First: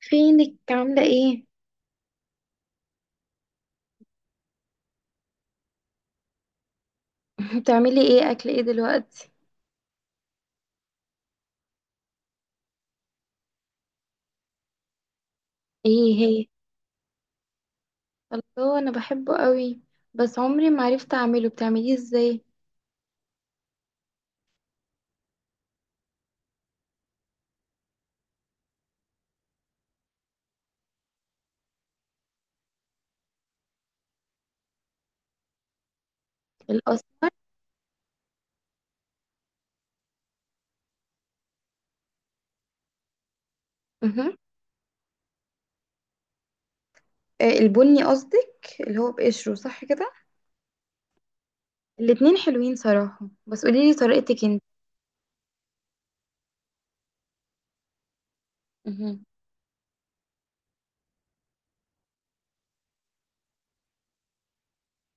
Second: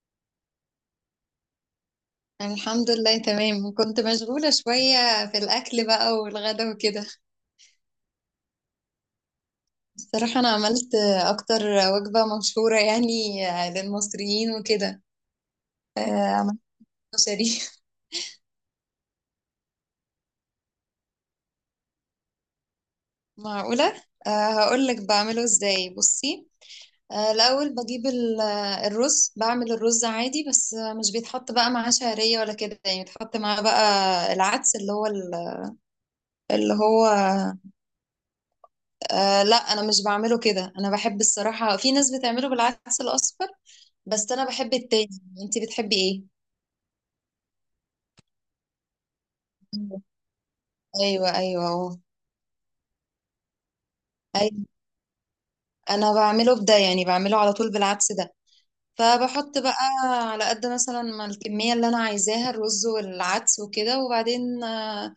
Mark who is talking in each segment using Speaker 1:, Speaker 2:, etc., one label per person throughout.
Speaker 1: فينك عاملة ايه؟
Speaker 2: الحمد لله، تمام. كنت مشغولة شوية في الأكل بقى والغدا وكده.
Speaker 1: بتعملي ايه، اكل ايه دلوقتي؟
Speaker 2: بصراحة أنا عملت أكتر وجبة مشهورة يعني، للمصريين وكده.
Speaker 1: ايه هي؟
Speaker 2: عملت كشري.
Speaker 1: الله، انا بحبه قوي. بس عمري ما عرفت اعمله، بتعمليه ازاي؟
Speaker 2: معقولة، هقولك بعمله إزاي بصي. الأول بجيب الرز، بعمل الرز عادي، بس مش بيتحط بقى معاه شعرية ولا كده، يعني بيتحط معاه بقى العدس اللي هو اللي هو
Speaker 1: الأصل.
Speaker 2: آه لا، أنا مش بعمله كده. أنا بحب الصراحة، في ناس بتعمله بالعدس الأصفر بس
Speaker 1: مهم.
Speaker 2: انا بحب التاني. انتي بتحبي ايه؟
Speaker 1: البني قصدك، اللي هو بقشره صح كده؟
Speaker 2: ايوه ايوه اهو.
Speaker 1: الاتنين حلوين صراحة، بس قوليلي طريقتك انت.
Speaker 2: ايوه. انا بعمله بده، يعني بعمله على طول بالعدس ده.
Speaker 1: مهم.
Speaker 2: فبحط بقى على قد مثلا ما الكميه اللي انا عايزاها الرز والعدس وكده، وبعدين آه،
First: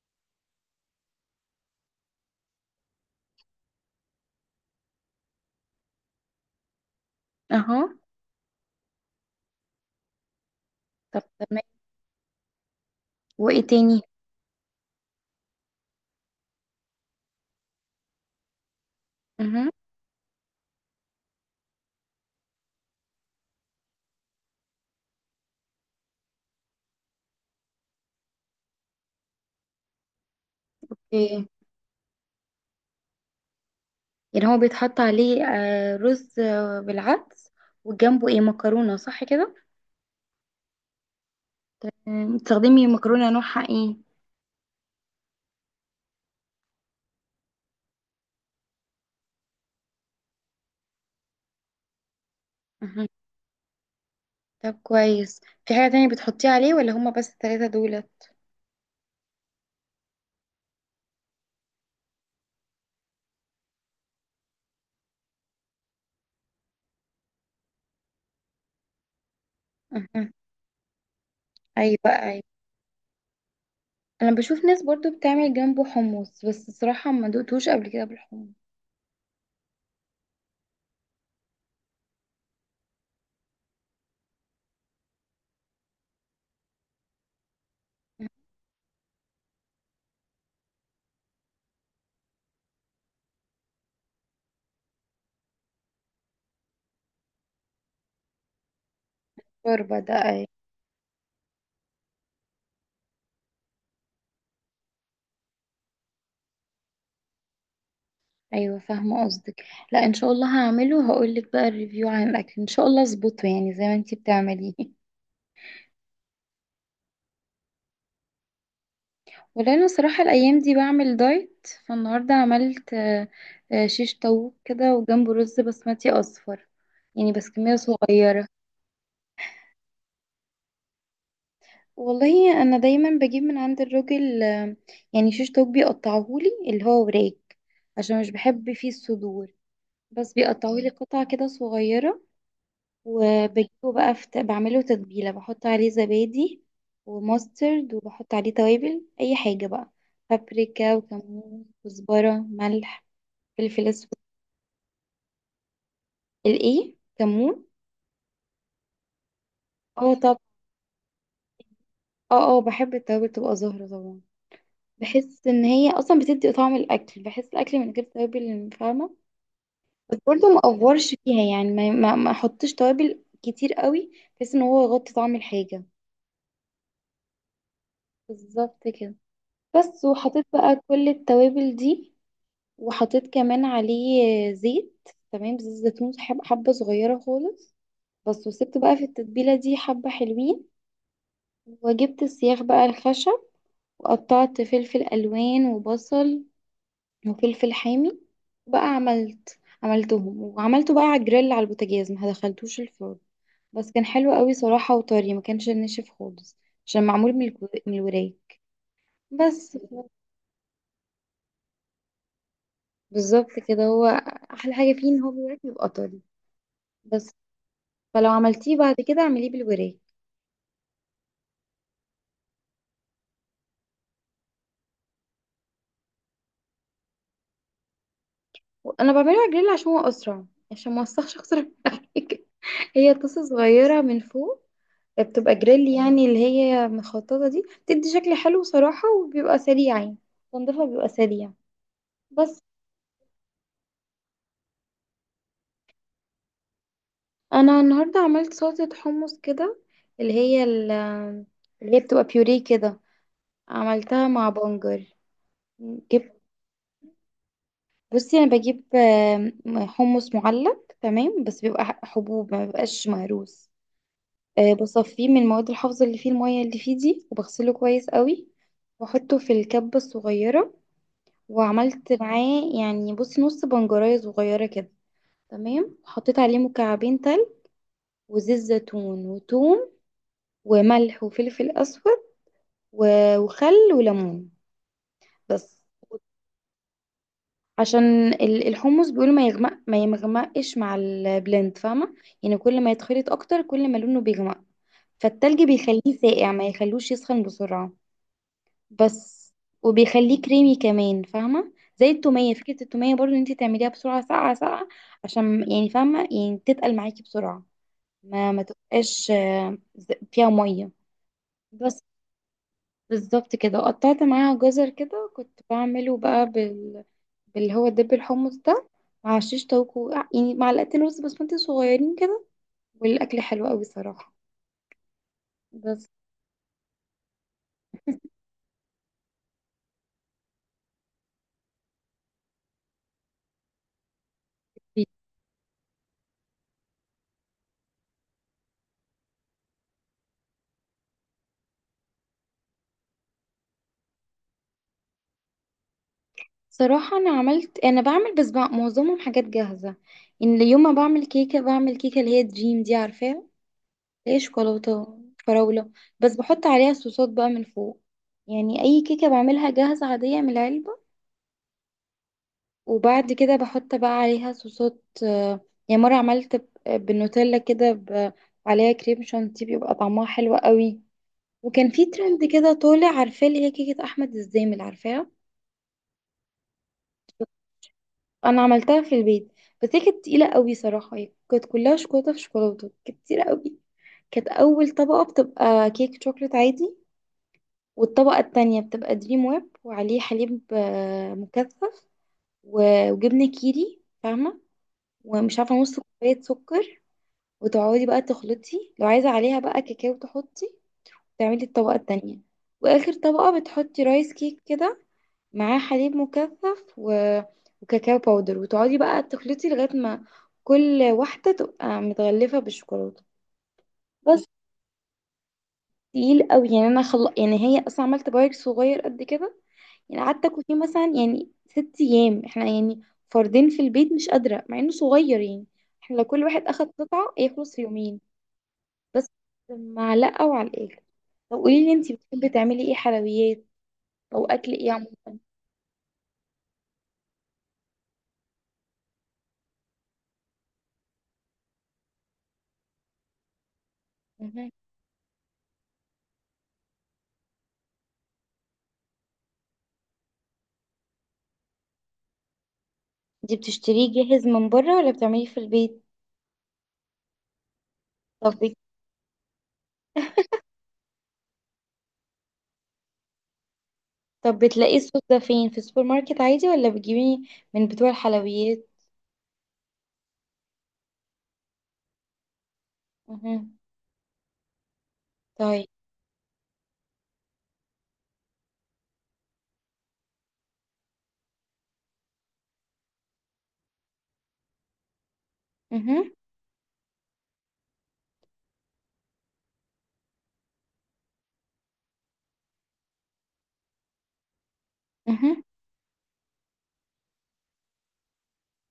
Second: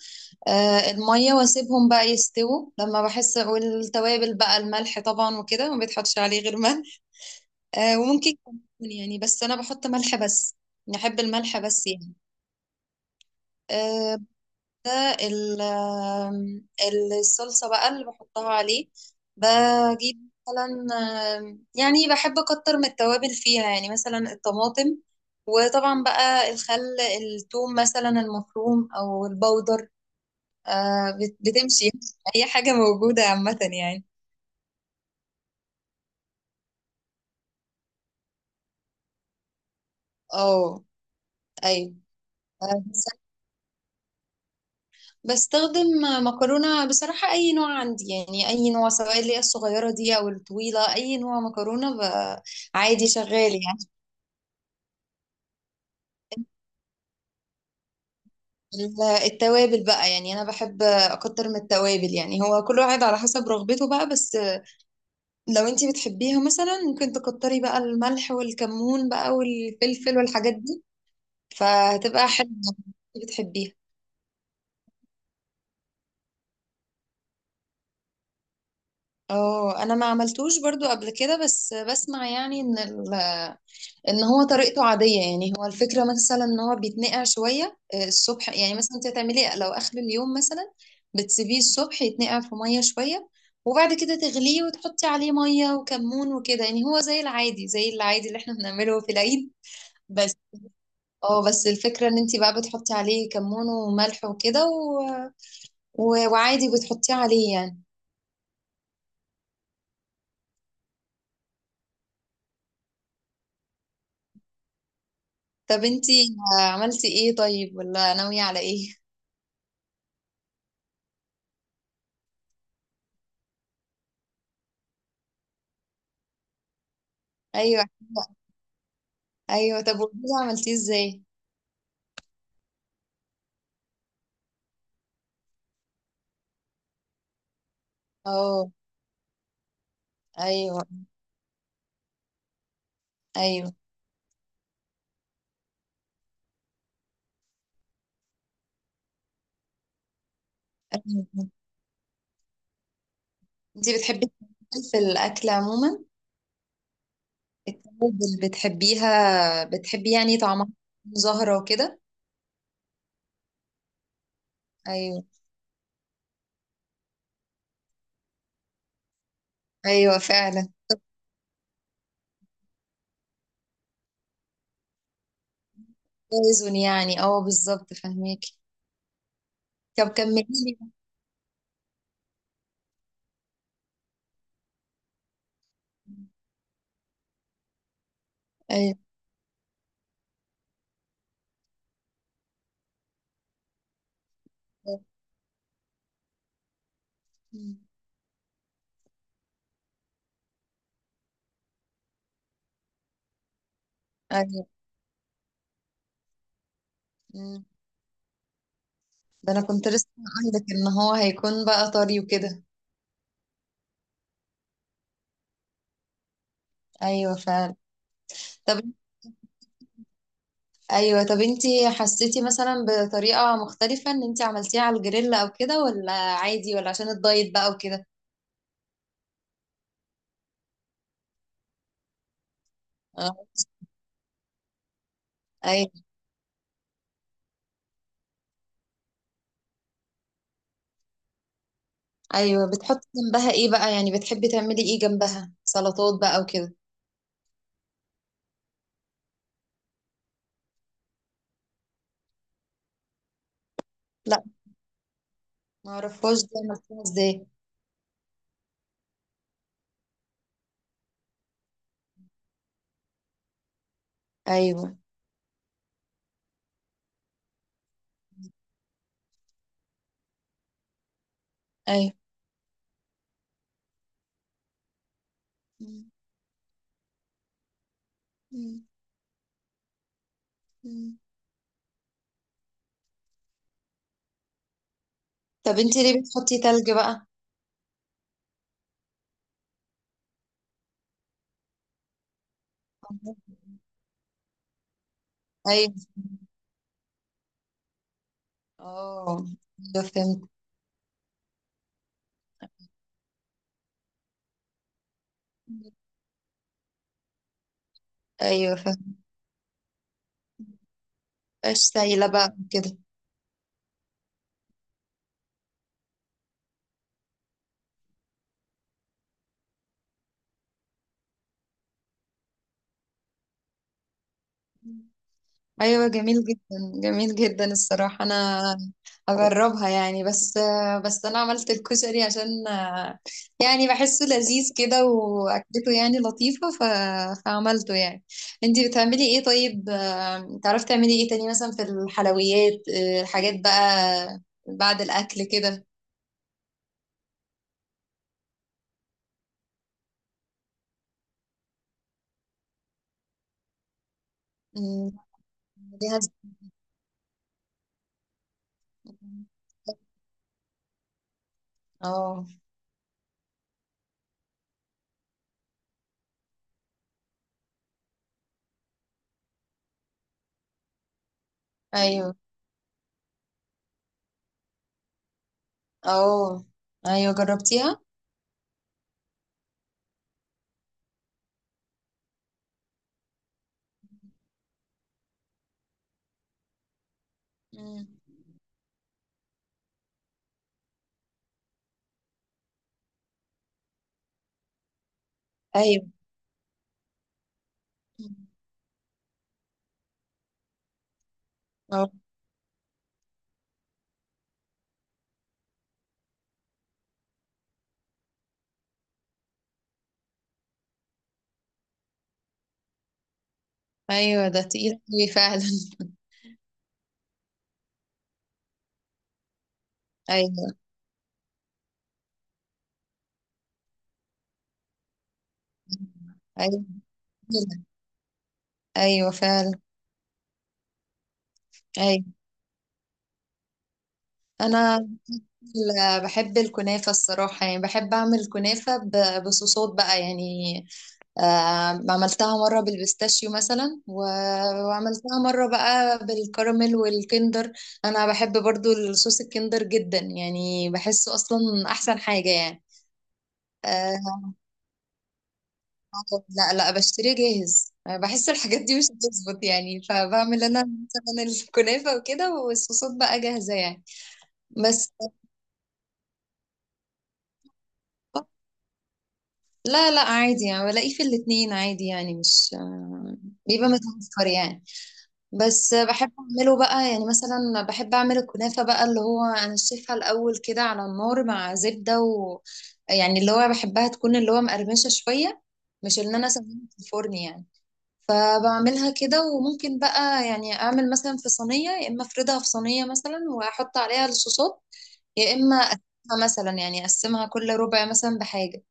Speaker 2: آه، الميه، واسيبهم بقى يستووا لما بحس، والتوابل بقى الملح طبعا وكده، ما بيتحطش عليه غير ملح.
Speaker 1: اهو.
Speaker 2: وممكن كمون يعني، بس انا بحط ملح بس. نحب
Speaker 1: طب
Speaker 2: الملح
Speaker 1: تمام.
Speaker 2: بس يعني.
Speaker 1: وايه تاني؟
Speaker 2: آه، ده ال- آم، الصلصة بقى اللي بحطها عليه.
Speaker 1: مهم.
Speaker 2: بجيب مثلا يعني بحب أكتر من التوابل فيها، يعني مثلا الطماطم، وطبعا بقى الخل، الثوم مثلا المفروم أو البودر.
Speaker 1: ايه،
Speaker 2: بتمشي أي حاجة موجودة، عامة يعني.
Speaker 1: يعني هو بيتحط عليه رز بالعدس، وجنبه ايه، مكرونة صح كده؟
Speaker 2: اه. أيوة.
Speaker 1: تمام.
Speaker 2: آه،
Speaker 1: بتستخدمي
Speaker 2: بس-
Speaker 1: مكرونة نوعها ايه؟
Speaker 2: بستخدم مكرونة بصراحة، أي نوع عندي يعني، أي نوع سواء اللي هي الصغيرة دي أو الطويلة، أي نوع مكرونة عادي، شغال يعني.
Speaker 1: طب كويس. في حاجة تانية بتحطيه عليه ولا هما بس التلاتة دولت؟
Speaker 2: التوابل بقى، يعني انا بحب اكتر من التوابل يعني، هو كل واحد على حسب رغبته بقى بس. لو انتي بتحبيها مثلا ممكن تكتري بقى الملح والكمون بقى والفلفل
Speaker 1: أها.
Speaker 2: والحاجات دي،
Speaker 1: أيوة
Speaker 2: فهتبقى
Speaker 1: أيوة.
Speaker 2: حلوة لو انتي بتحبيها.
Speaker 1: أنا بشوف ناس برضو بتعمل جنبه حمص، بس الصراحة ما دوقتوش قبل كده بالحمص.
Speaker 2: اه، انا ما عملتوش برضو قبل كده، بس بسمع يعني ان ان هو طريقته عادية يعني. هو الفكرة مثلا ان هو بيتنقع شوية
Speaker 1: أها.
Speaker 2: الصبح، يعني مثلا انت هتعملي إيه؟ لو اخر اليوم مثلا، بتسيبيه الصبح يتنقع في مية شوية، وبعد كده تغليه وتحطي عليه مية وكمون وكده، يعني هو زي العادي، زي العادي اللي احنا بنعمله في العيد.
Speaker 1: شوربة ده،
Speaker 2: بس
Speaker 1: أيوة.
Speaker 2: اه، بس الفكرة ان انت بقى بتحطي عليه كمون وملح وكده و... وعادي بتحطيه عليه يعني.
Speaker 1: أيوة، فاهمة قصدك. لا، إن شاء الله هعمله، هقولك بقى الريفيو عن الأكل، إن شاء الله أظبطه يعني زي ما أنتي بتعمليه.
Speaker 2: طب انت عملتي ايه طيب، ولا ناوية على ايه؟
Speaker 1: ولأنه صراحة الأيام دي بعمل دايت، فالنهاردة عملت شيش طاووق كده، وجنبه رز بسمتي أصفر. يعني بس كمية
Speaker 2: ايوه
Speaker 1: صغيرة.
Speaker 2: ايوه. طب وده عملتيه ازاي؟
Speaker 1: والله انا دايما بجيب من عند الراجل يعني شيش طاووق بيقطعهولي، اللي هو وراك، عشان مش
Speaker 2: اه.
Speaker 1: بحب فيه الصدور. بس
Speaker 2: ايوه.
Speaker 1: بيقطعهولي قطع كده صغيرة.
Speaker 2: ايوه.
Speaker 1: وبجيبه بقى، بعمله تتبيلة، بحط عليه زبادي وماسترد، وبحط عليه توابل اي حاجة بقى: بابريكا، وكمون، كزبرة، ملح، فلفل
Speaker 2: انتي
Speaker 1: اسود.
Speaker 2: بتحبي التوابل في الاكل عموما؟
Speaker 1: الايه، كمون؟
Speaker 2: التوابل بتحبيها، بتحبي
Speaker 1: اه،
Speaker 2: يعني
Speaker 1: طب.
Speaker 2: طعمها زهرة وكده؟
Speaker 1: اه، اه، بحب التوابل تبقى زهرة طبعا.
Speaker 2: ايوه.
Speaker 1: بحس ان هي اصلا بتدي طعم الاكل، بحس الاكل من غير توابل فاهمة؟ بس
Speaker 2: ايوه
Speaker 1: برضه ما
Speaker 2: فعلا.
Speaker 1: افورش فيها، يعني ما احطش توابل كتير قوي بحيث ان هو يغطي طعم الحاجه.
Speaker 2: توازن يعني، اه بالظبط، فهميكي.
Speaker 1: بالظبط كده. بس
Speaker 2: طب
Speaker 1: وحطيت
Speaker 2: كملي لي.
Speaker 1: بقى كل التوابل دي، وحطيت كمان عليه زيت، تمام، زيت زيتون، حبه صغيره خالص. بس، وسبت
Speaker 2: ايوه.
Speaker 1: بقى في التتبيله دي حبه حلوين. وجبت السياخ بقى الخشب، وقطعت فلفل الوان وبصل وفلفل
Speaker 2: مم.
Speaker 1: حامي. بقى عملتهم وعملته بقى على الجريل، على البوتاجاز، ما دخلتوش الفرن. بس كان حلو قوي
Speaker 2: ايوه.
Speaker 1: صراحة، وطري، ما كانش ناشف خالص. عشان معمول
Speaker 2: مم.
Speaker 1: من الوراك.
Speaker 2: ده انا
Speaker 1: بس.
Speaker 2: كنت لسه عندك ان هو هيكون بقى طري وكده.
Speaker 1: بالظبط كده هو، احلى حاجة فيه ان هو بالوراك بيبقى طري. بس،
Speaker 2: ايوه فعلا.
Speaker 1: فلو عملتيه
Speaker 2: طب.
Speaker 1: بعد كده اعمليه بالوراك.
Speaker 2: ايوه، طب انتي حسيتي مثلا بطريقه مختلفه ان انتي عملتيها على الجريل او كده، ولا عادي، ولا عشان الدايت بقى؟
Speaker 1: انا بعمله على الجريل عشان هو اسرع، عشان ما اوسخش اكتر من حاجة. هي طاسة
Speaker 2: وكده.
Speaker 1: صغيرة من فوق بتبقى جريل،
Speaker 2: ايوه.
Speaker 1: يعني اللي هي مخططة دي بتدي شكل حلو صراحة، وبيبقى سريع، يعني تنظيفها بيبقى سريع. بس.
Speaker 2: ايوه، بتحطي جنبها ايه بقى، يعني بتحبي تعملي ايه جنبها، سلطات بقى وكده؟
Speaker 1: أنا النهاردة عملت سلطة حمص كده، اللي هي ال- اللي هي بتبقى بيوريه كده، عملتها
Speaker 2: لا،
Speaker 1: مع بنجر.
Speaker 2: ما اعرفهاش
Speaker 1: جبت
Speaker 2: دي، عملتيها ازاي؟
Speaker 1: بصي، أنا بجيب حمص معلب، تمام، بس بيبقى حبوب، ما بيبقاش مهروس.
Speaker 2: ايوه.
Speaker 1: بصفيه من المواد الحافظة اللي فيه، المية اللي فيه دي، وبغسله كويس قوي. واحطه في الكبة الصغيرة. وعملت
Speaker 2: ايوه.
Speaker 1: معاه يعني، بصي، نص بنجرية صغيرة كده، تمام.
Speaker 2: مم.
Speaker 1: حطيت عليه مكعبين تلج وزيت
Speaker 2: مم.
Speaker 1: زيتون وتوم
Speaker 2: مم.
Speaker 1: وملح وفلفل أسود وخل وليمون.
Speaker 2: طب
Speaker 1: بس.
Speaker 2: انتي ليه بتحطي تلج بقى؟
Speaker 1: عشان الحمص بيقولوا ما يغمق، ما يمغمقش مع البلند فاهمة؟ يعني كل ما يتخلط أكتر، كل ما لونه بيغمق. فالتلج
Speaker 2: ايوه.
Speaker 1: بيخليه ساقع، ما يخلوش يسخن بسرعة.
Speaker 2: اه.
Speaker 1: بس.
Speaker 2: ايوه فهمت.
Speaker 1: وبيخليه كريمي كمان فاهمة، زي التومية، فكرة التومية برضو ان انت تعمليها بسرعة، ساقعة ساقعة، عشان يعني فاهمة، يعني تتقل معاكي بسرعة، ما
Speaker 2: ايوه فهمت،
Speaker 1: تبقاش فيها مية.
Speaker 2: مبقاش
Speaker 1: بس.
Speaker 2: سايله بقى كده.
Speaker 1: بالظبط كده، وقطعت معاها جزر كده، كنت بعمله بقى باللي هو دب الحمص ده، مع شيش طاووق يعني معلقتين رز بسمتي صغيرين كده. والأكل حلو قوي صراحة.
Speaker 2: ايوه
Speaker 1: بس.
Speaker 2: جميل جدا. جميل جدا الصراحه، انا اجربها يعني. بس، بس انا عملت الكشري عشان، يعني بحسه لذيذ كده، واكلته يعني لطيفه فعملته يعني. انتي بتعملي ايه طيب، تعرفي تعملي ايه تاني مثلا في الحلويات، الحاجات بقى بعد الاكل كده؟
Speaker 1: صراحة أنا بعمل بس معظمهم حاجات جاهزة. إن يوم ما بعمل كيكة، بعمل كيكة اللي هي دريم دي، عارفاها؟ اللي هي
Speaker 2: أمم،
Speaker 1: شوكولاتة، فراولة.
Speaker 2: ليها
Speaker 1: بس بحط عليها صوصات بقى من فوق، يعني أي كيكة بعملها جاهزة عادية من العلبة،
Speaker 2: اه.
Speaker 1: وبعد كده بحط بقى عليها صوصات، يعني مرة عملت بالنوتيلا كده، عليها كريم شانتيه، بيبقى طعمها حلو قوي. وكان في
Speaker 2: ايوه.
Speaker 1: ترند كده طالع، عارفاه، اللي هي كيكة أحمد الزامل، عارفاها؟
Speaker 2: اه، ايوه جربتيها؟
Speaker 1: انا عملتها في البيت، بس هي كانت تقيله قوي صراحه، هي كانت كلها شوكولاته في شوكولاته، كانت تقيله قوي. كانت اول طبقه بتبقى كيك شوكليت عادي،
Speaker 2: أمم.
Speaker 1: والطبقه التانية بتبقى دريم ويب، وعليه حليب مكثف، وجبنه كيري فاهمه، ومش عارفه، نص
Speaker 2: ايوه.
Speaker 1: كوبايه سكر، وتقعدي بقى
Speaker 2: أمم.
Speaker 1: تخلطي. لو عايزه عليها بقى كاكاو تحطي، تعملي الطبقه
Speaker 2: اه.
Speaker 1: التانية. واخر طبقه بتحطي رايس كيك كده، معاه حليب مكثف وكاكاو باودر، وتقعدي بقى تخلطي لغاية ما كل واحدة تبقى متغلفة بالشوكولاتة. بس.
Speaker 2: ايوه، ده تقيل أوي فعلا.
Speaker 1: تقيل قوي يعني، انا يعني هي اصلا عملت بايك صغير قد كده، يعني قعدت اكل فيه
Speaker 2: أيوه.
Speaker 1: مثلا يعني 6 ايام، احنا يعني فردين في البيت، مش قادرة مع انه صغير يعني. احنا لو كل واحد
Speaker 2: أيوه
Speaker 1: اخد
Speaker 2: فعلا.
Speaker 1: قطعة يخلص في يومين. بس،
Speaker 2: أيوه فعلا.
Speaker 1: معلقة وعلى الاخر. طب قولي لي، انتي
Speaker 2: أيوه.
Speaker 1: بتحبي تعملي ايه حلويات، او اكل ايه
Speaker 2: أنا
Speaker 1: عموما؟
Speaker 2: بحب الكنافة الصراحة، يعني بحب أعمل كنافة بصوصات بقى يعني. عملتها مرة بالبيستاشيو مثلا
Speaker 1: مهم.
Speaker 2: وعملتها مرة بقى بالكراميل والكندر. أنا بحب برضو الصوص الكندر جدا يعني، بحسه أصلا أحسن حاجة يعني.
Speaker 1: دي بتشتريه
Speaker 2: آه،
Speaker 1: جاهز من بره ولا بتعمليه في البيت؟
Speaker 2: لا لا، بشتريه جاهز،
Speaker 1: طب
Speaker 2: بحس
Speaker 1: بت-
Speaker 2: الحاجات دي مش بتظبط يعني، فبعمل أنا مثلا الكنافة وكده والصوصات بقى جاهزة يعني.
Speaker 1: طب بتلاقيه
Speaker 2: بس.
Speaker 1: الصوص ده فين، في السوبر ماركت عادي، ولا بتجيبيه من بتوع الحلويات؟
Speaker 2: لا لا عادي يعني، بلاقيه في الاتنين عادي يعني، مش،
Speaker 1: اها،
Speaker 2: بيبقى متوفر يعني.
Speaker 1: طيب.
Speaker 2: بس بحب اعمله بقى يعني مثلا، بحب اعمل الكنافة بقى اللي هو انا شايفها الاول كده على النار مع زبدة و... يعني اللي هو بحبها تكون اللي هو مقرمشة شوية، مش
Speaker 1: اها،
Speaker 2: ان انا اسويها في الفرن يعني. فبعملها كده، وممكن بقى يعني اعمل مثلا في صينية، يا اما افردها في صينية مثلا واحط عليها الصوصات، يا
Speaker 1: اها.
Speaker 2: اما اقسمها مثلا، يعني اقسمها كل ربع مثلا بحاجة،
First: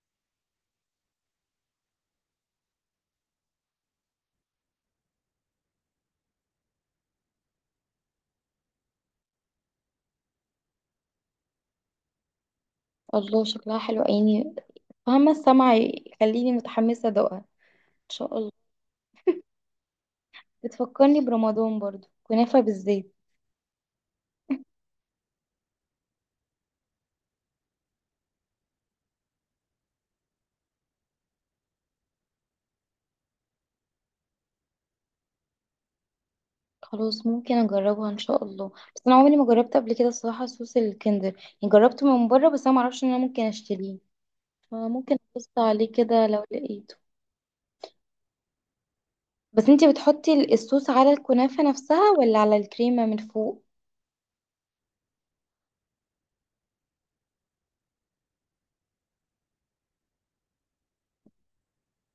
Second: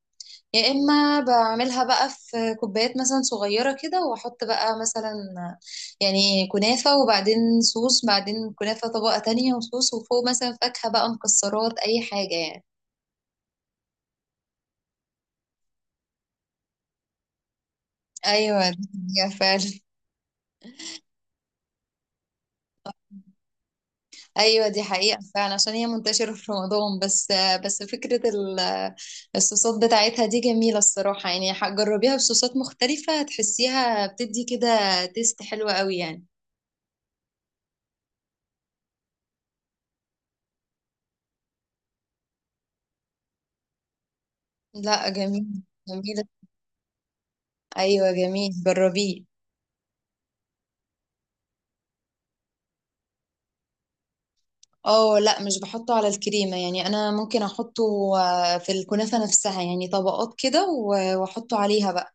Speaker 2: يا اما بعملها بقى في كوبايات مثلا صغيره كده، واحط بقى مثلا يعني كنافه، وبعدين صوص، بعدين كنافه طبقه تانية وصوص، وفوق مثلا فاكهه بقى، مكسرات، اي حاجه يعني.
Speaker 1: الله، شكلها حلو عيني، فاهمة السمع يخليني متحمسة ادوقها ان شاء الله.
Speaker 2: ايوه دي حقيقة فعلا.
Speaker 1: بتفكرني برمضان برضو، كنافة بالزيت.
Speaker 2: ايوه دي حقيقه فعلا، عشان هي منتشره في رمضان بس. بس فكره الصوصات بتاعتها دي جميله الصراحه يعني، جربيها بصوصات مختلفه، هتحسيها بتدي كده تيست حلوه قوي يعني.
Speaker 1: خلاص، ممكن اجربها ان شاء الله. بس انا عمري ما جربت قبل كده الصراحة صوص الكندر، يعني جربته من بره بس انا معرفش ان انا ممكن اشتريه،
Speaker 2: لا
Speaker 1: فممكن ابص
Speaker 2: جميل.
Speaker 1: عليه
Speaker 2: جميل.
Speaker 1: كده لو لقيته.
Speaker 2: ايوه جميل، جربيه.
Speaker 1: بس انتي بتحطي الصوص على الكنافة نفسها ولا على الكريمة من فوق؟
Speaker 2: اه لا، مش بحطه على الكريمة يعني، انا ممكن احطه في الكنافة نفسها يعني، طبقات كده واحطه عليها بقى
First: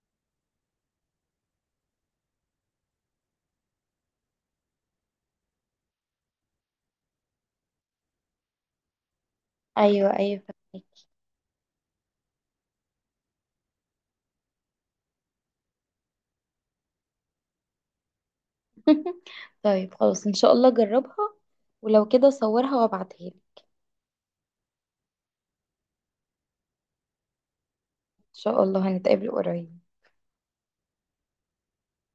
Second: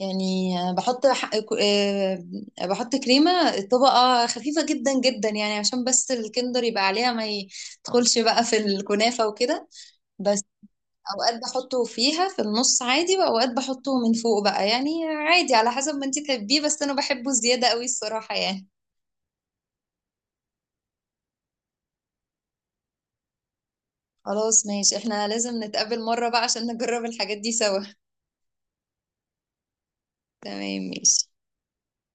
Speaker 2: يعني، آه، بحط ح- آه، بحط كريمة طبقة خفيفة جدا جدا يعني، عشان بس الكندر يبقى عليها ما يدخلش بقى في الكنافة وكده.
Speaker 1: ايوه ايوه،
Speaker 2: بس
Speaker 1: فهمك.
Speaker 2: اوقات بحطه فيها في النص عادي، واوقات بحطه من فوق بقى، يعني عادي على حسب ما انتي تحبيه، بس انا بحبه زيادة قوي الصراحة يعني.
Speaker 1: طيب، خلاص، ان شاء الله جربها. ولو كده صورها وابعتها لي، ان
Speaker 2: خلاص ماشي، احنا لازم نتقابل مرة بقى عشان نجرب الحاجات دي سوا.
Speaker 1: شاء الله هنتقابل قريب.
Speaker 2: تمام ماشي.